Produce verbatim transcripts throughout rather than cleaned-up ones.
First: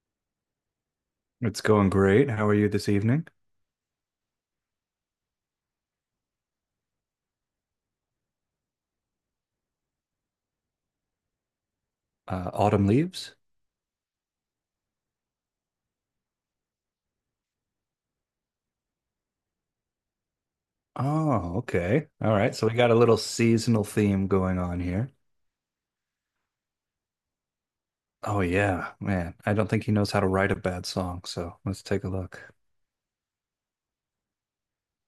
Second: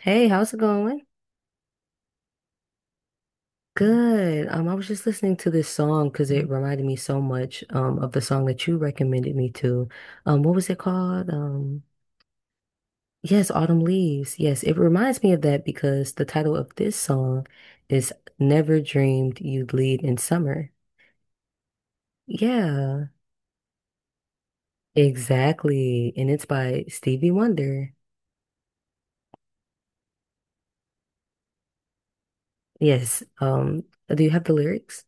Hey, how's it going? It's going great. How are you this evening? Good. Um, I was just listening to this song because it reminded me so much um of the song that you recommended me to. Um, what was it called? Um, Uh, autumn Leaves? Yes, Autumn Leaves. Yes, it reminds me of that because the title of this song is Never Dreamed You'd Lead in Summer. Oh, okay. All right. So we got a Yeah, little seasonal theme going on here. exactly. And it's by Stevie Wonder. Oh, yeah, man. I don't think he knows how to write a bad song. So let's take a look. Yes. Um, do you have the lyrics?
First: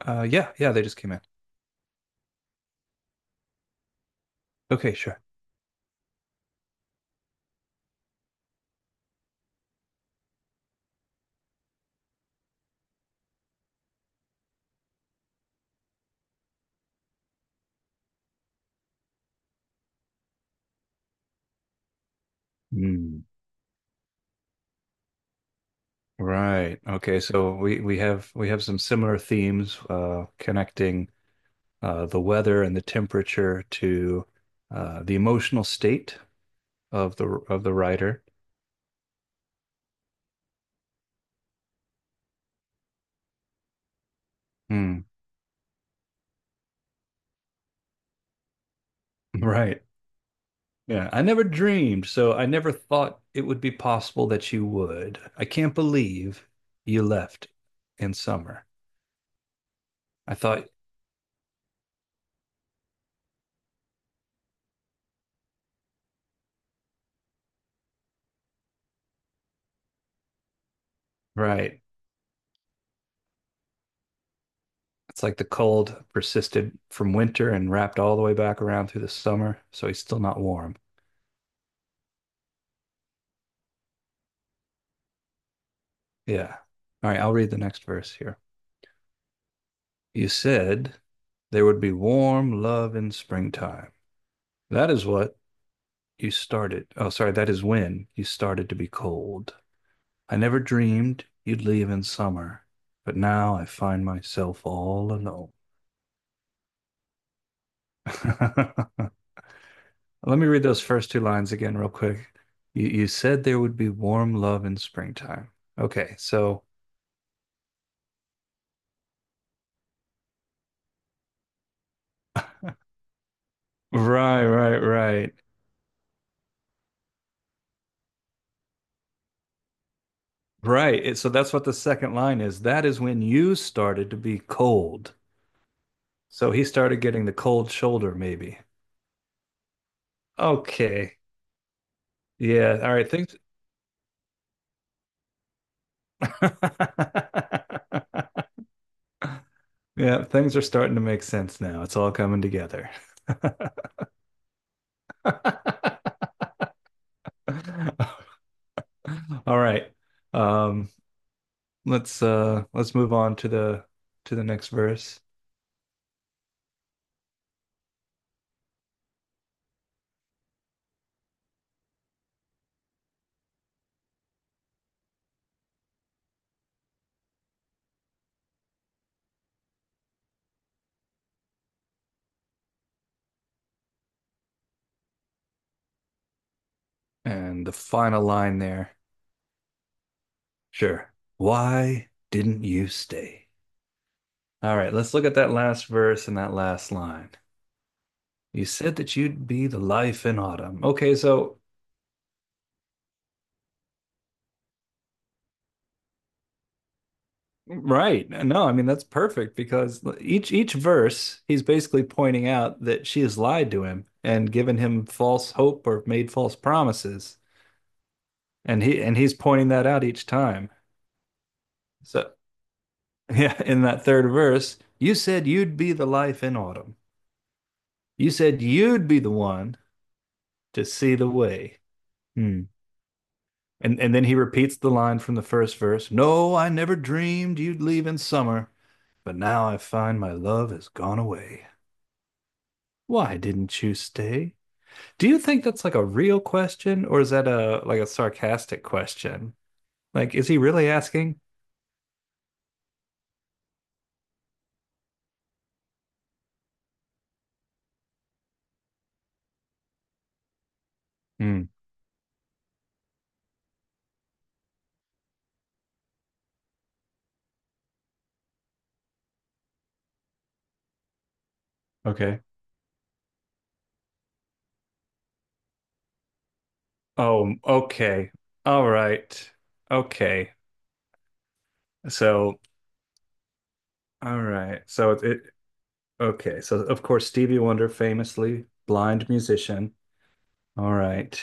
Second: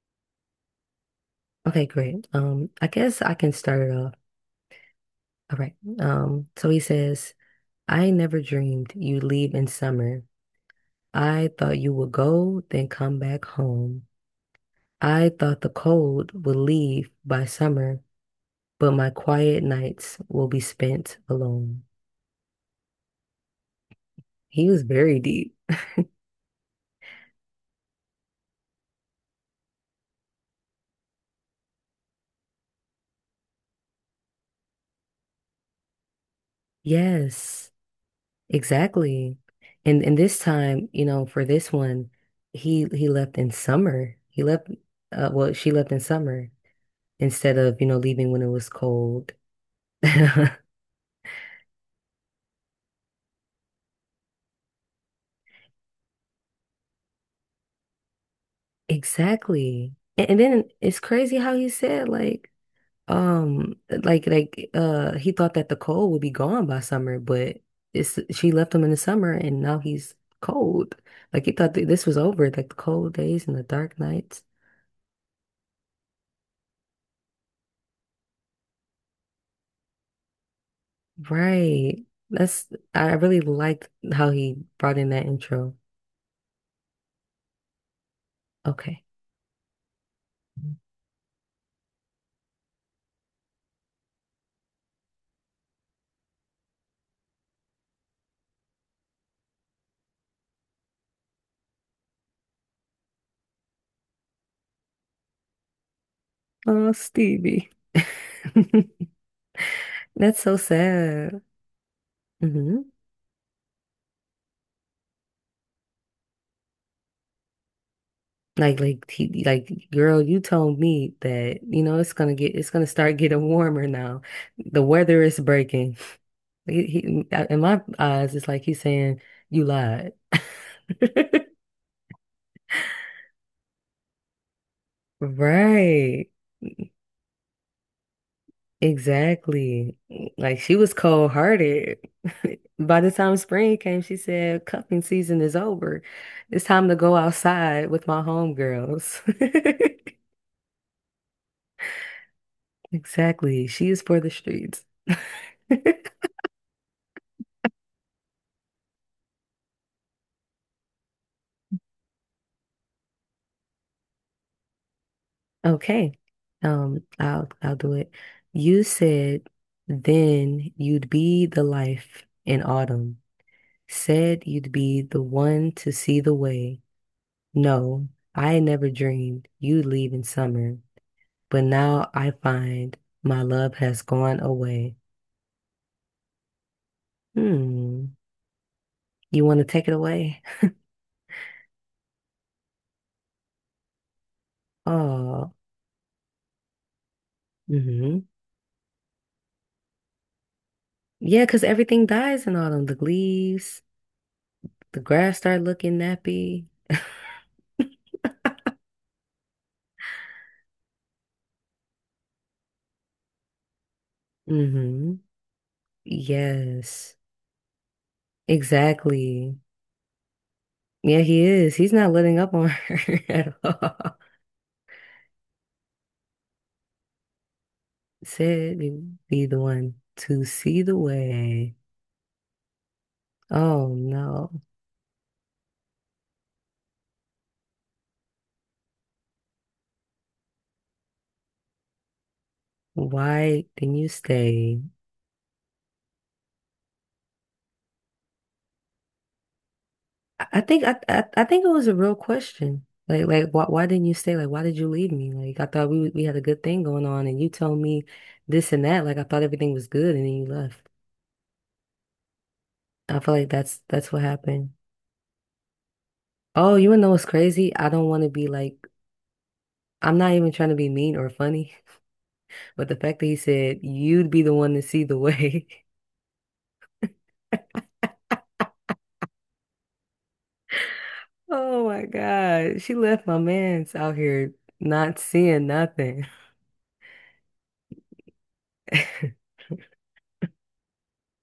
Uh, yeah, yeah, they just came in. Okay, great. Um, I guess I can start it off. Okay, sure. All right. Um, so he says. I never dreamed you'd leave in summer. I thought you would go, then come back home. I thought the cold would leave by summer, but my quiet nights will be spent alone. Hmm. He was very deep. Right. Okay. So we we have we have some similar themes uh, connecting uh, the weather and the temperature to uh, the emotional state of the of Yes, the writer. exactly. And and this time, you know, for this one, he he left in summer. He left, Hmm. uh, well, she left in summer instead of, you know, leaving when it was cold. Right. Yeah, I never dreamed, so I never thought it would be possible that you would. I can't believe you left in summer. Exactly. And, I and then thought, it's crazy how he said like um like like uh he thought that the cold would be gone by summer, but it's she left him in the summer and now he's cold. Like he thought right, that this was over, like the cold days and the dark nights. it's like the cold persisted from winter and wrapped all the way back around through the summer, so he's still not warm. Right. That's I really liked how he brought in that intro. Yeah. All right, I'll read the next verse here. Okay. You said there would be warm love in springtime. That is what you started. Oh, sorry, that is when you started to be cold. I never dreamed you'd leave in summer, but now I find myself all alone. Oh, Stevie. Let That's me so read those first two sad. lines again, real quick. You, Mhm. you said there would be warm love in springtime. Okay, so Like, like, he, like, girl, you told me that, you know, it's gonna get, right, it's gonna start getting warmer now. right, The weather right, is breaking. He, he, in my eyes, it's like he's saying, you lied. right. It- so that's what the second line is. That is when you started to be cold. Right. So he started getting the cold shoulder, maybe. Exactly. Like, she was Okay. cold-hearted. Yeah. All By right. the Thanks. time spring came, she said, cuffing season is over. It's time to go outside with my homegirls. Yeah, things are starting to make sense now. It's all coming together. Exactly. She is for the streets. All right. Um, let's uh let's move on to the to the next verse Okay. Um, I'll I'll do it. You said then you'd be the life in autumn. Said you'd be the one to see the way. No, I never dreamed you'd leave in summer, but now I find my love has gone away. and the Hmm. final line there. You want to take it away? Sure. Why didn't you stay? All right, let's look at Oh, that last verse and that last line. mm-hmm. You said that you'd be the life in autumn. Okay, Yeah, so because everything dies in autumn. The leaves, the grass start looking nappy. right. No, I mean that's perfect because each each verse he's basically pointing out that she has lied to him and given him Mm-hmm. false hope or made false Yes. promises. And he and he's Exactly. pointing that out each time. Yeah, he is. He's not So, letting up on her at yeah, in that all. third verse, you said you'd be the life in autumn. You said Said you'd you be the be the one one to see to the see the way. way. Hmm. Oh And and then he no. repeats the line from the first verse, "No, I never dreamed you'd leave in summer, but now I find my love has gone away." Why Why didn't you didn't you stay? stay? Do you think that's like a real question or is that a like a sarcastic question? Like, I is he I think really I, I asking? I think it was a real question. Like like why why didn't you stay? Like why did you leave me? Like I thought we we had a good thing going on and you told me this and that. Like I thought everything was good and then you left. Hmm. I feel like that's that's what happened. Oh, you wanna know what's crazy? I don't want to be like I'm not even trying to be mean or funny. Okay. But the fact that he said you'd be the one to see the way. Oh, okay. All right. Okay. Oh my So, God. She left my man's out all here right. So not it, it seeing nothing. okay. So of course Stevie Wonder, famously blind musician. All right.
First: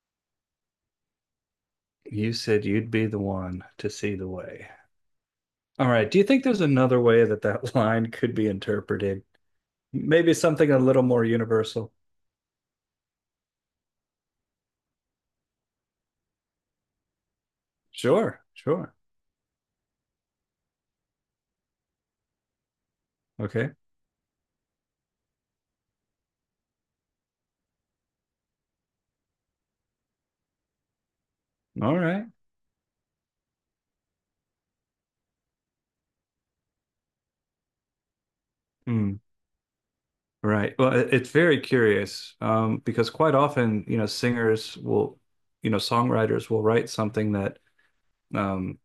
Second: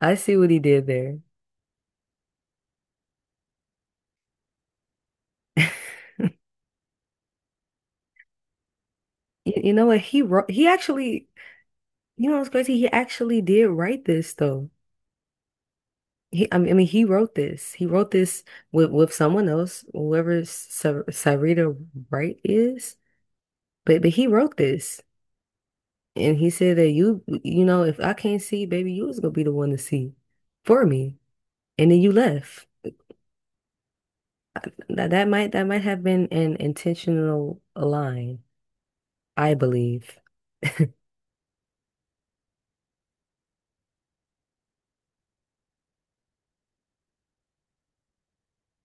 I see what he did there. You said you'd be the one to see the way. All right. Do you think there's another way that that line could be interpreted? You, you know what? He Maybe wrote, he something a little more actually, universal? you know what's crazy? He actually did write this though. He, I mean, I mean, He wrote this. He wrote Sure, this with sure. with someone else, whoever Sa- Sarita Wright is. Okay. But but he wrote this, and he said that you, you know, if I can't see, baby, you was gonna be the one to see for me. And All then you right. left. Uh, That, that might that might have been an intentional line, Hmm. I believe. Right. Well, it- it's very curious um, because quite often, you know, singers will, you know, songwriters will write something that um,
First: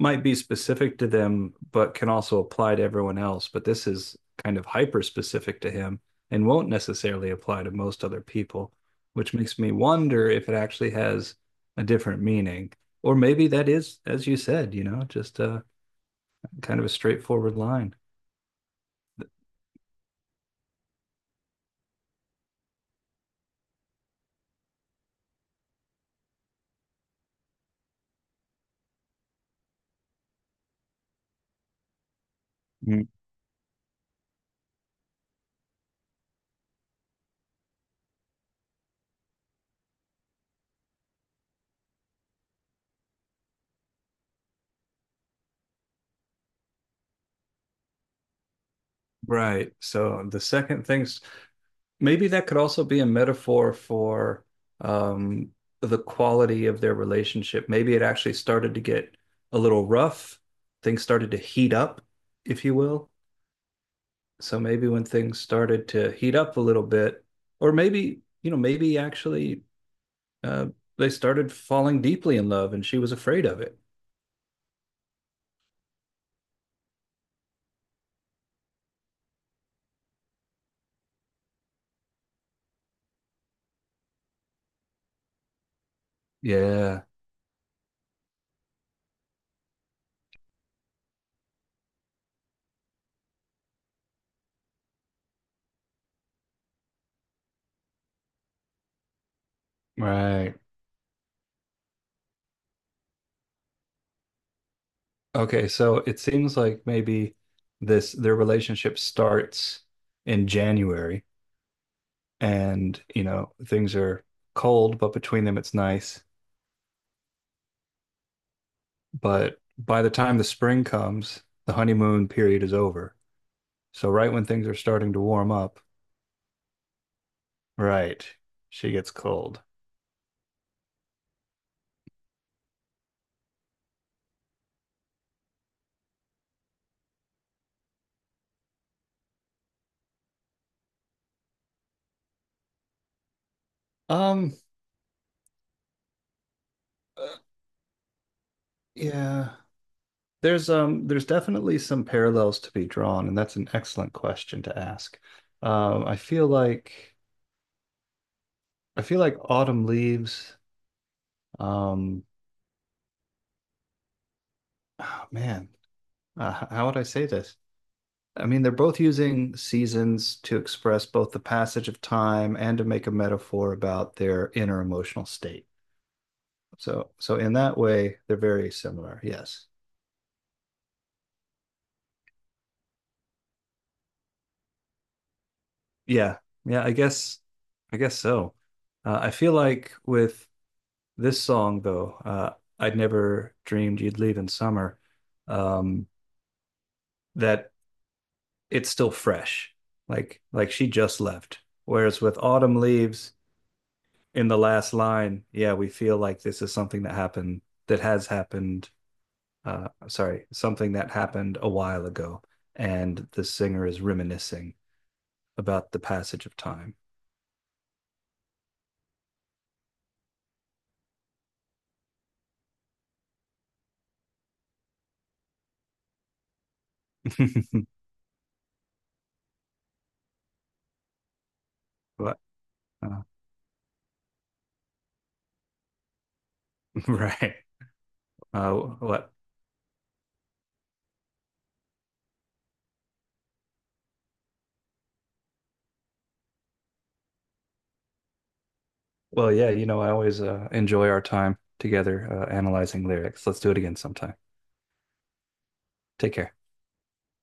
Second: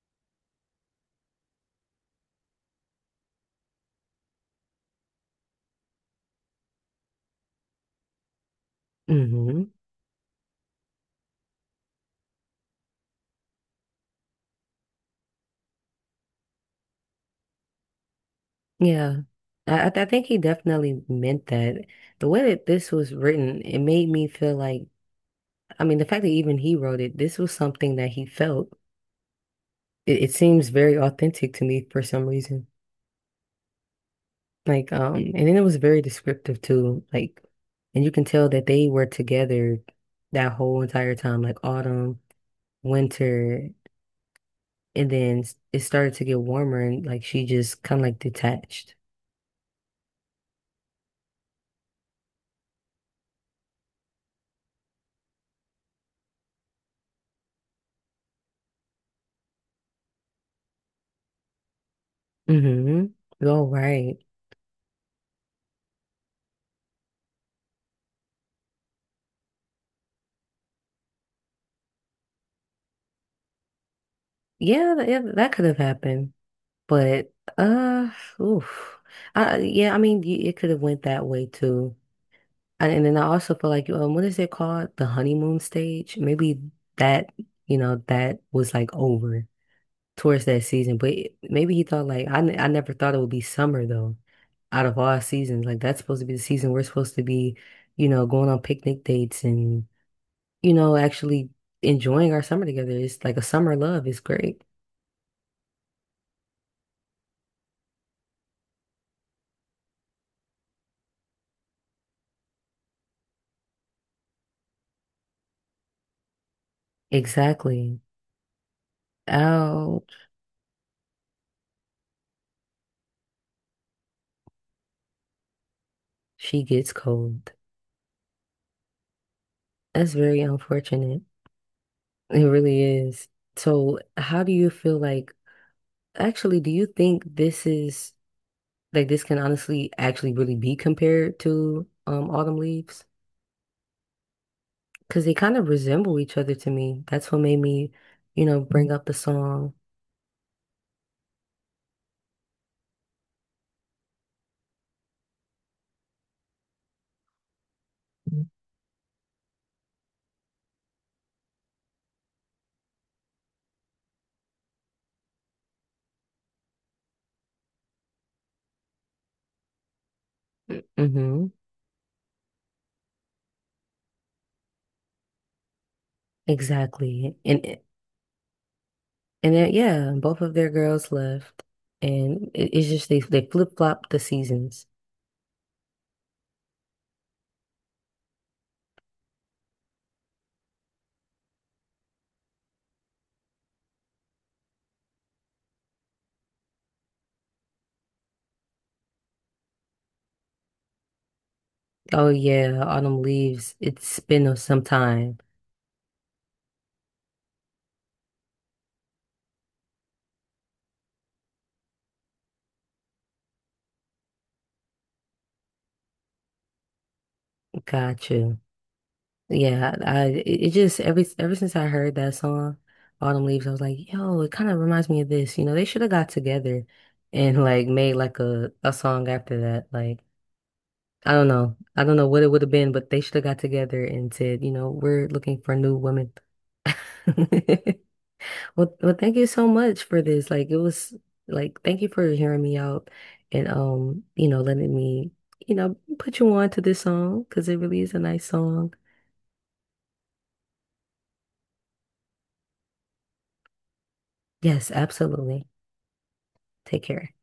might be specific to them, but can also apply to everyone else. But this is kind of hyper specific to him and won't necessarily apply to most other people, which makes me hmm wonder if it actually has a different meaning. Or maybe that is, as you said, you know, just uh, kind of a straightforward line. Yeah. Th- I, I th- I think he definitely meant that. The way that this was written, it made me feel like, I mean, the fact that even he wrote it, this was something that he felt. It, it seems very authentic to me for some reason. Mm. Like, um, and then it was very descriptive too. Like, and you can tell that they were together that whole entire time, like autumn, winter. And then it started to get warmer and like she just kind of like detached. Right. So the second thing's maybe that could also be a metaphor for um, the quality of their relationship. Maybe it actually started to get a little rough. Things started to heat up, if you will. Mm-hmm. All right. So maybe when things started to heat up a little bit, or maybe, you know, maybe actually uh, they started falling deeply in love and she was afraid of it. Yeah, th- yeah, that could have happened. But uh oof. I Yeah, I mean y- it could have went that way too. And and then I also feel like um what is it called? The honeymoon stage? Maybe Yeah. that, you know, that was like over towards that season. But maybe he thought like I, ne- I never thought it would be summer though. Out of all seasons, like that's supposed to be the season we're supposed to be, you know, going on picnic dates and Right. you know actually enjoying our summer together. It's like a summer love. It's great. Okay, so it seems like maybe this their relationship starts in January and, you know, things are cold, but between them it's nice. Exactly. But by the Ouch. time the spring comes, the honeymoon period is over. So right when things are starting to warm up, She gets cold. right, she gets cold. That's very unfortunate. It really is. So, how do you feel like actually, do you think this is like this can honestly actually really be compared to um Autumn Leaves? Um, Because they kind of resemble each other to me. That's uh, what made me, you know, bring up the yeah. song. There's um there's definitely some parallels to be drawn, and that's an excellent question to ask. Um, I feel like I feel like autumn leaves, um, oh, man, uh, how would I say this? I mean, they're both using seasons to express both the Mm-hmm. passage of time and to make a metaphor about their inner emotional state. So, Exactly. so in And that it- way, they're very similar. and Yes. then, yeah, both of their girls left, and it, it's just they they flip flop the seasons. Yeah, yeah, I guess, I guess so. Uh, I feel like with this song though, uh, I'd never dreamed you'd leave in summer, um, that it's still fresh, like like she just left. Whereas Oh with autumn yeah, autumn leaves leaves. It's in been the some last time. line, yeah, we feel like this is something that happened that has happened. Uh, sorry, something that happened a while ago, and the singer is reminiscing about the passage of time. Gotcha. Yeah, I, I it it Just every ever since I heard that song, Autumn Leaves, I was like, yo, it kind of reminds me of this. You know, they should have got together and like made like a a song after that. Like. I don't know. I don't know But what it would have been, but they uh, should have got together and said, you know, we're looking for new women. right. Uh, Well, well, what? Thank you so much for this. Like, it was like, thank you for hearing me out and, um, you know, letting me, you know, put you on to this song because it really is a nice song. Well, yeah, you know, I always uh, enjoy our time together uh, analyzing lyrics. Let's do it again sometime. Yes, absolutely. Take care. Take care.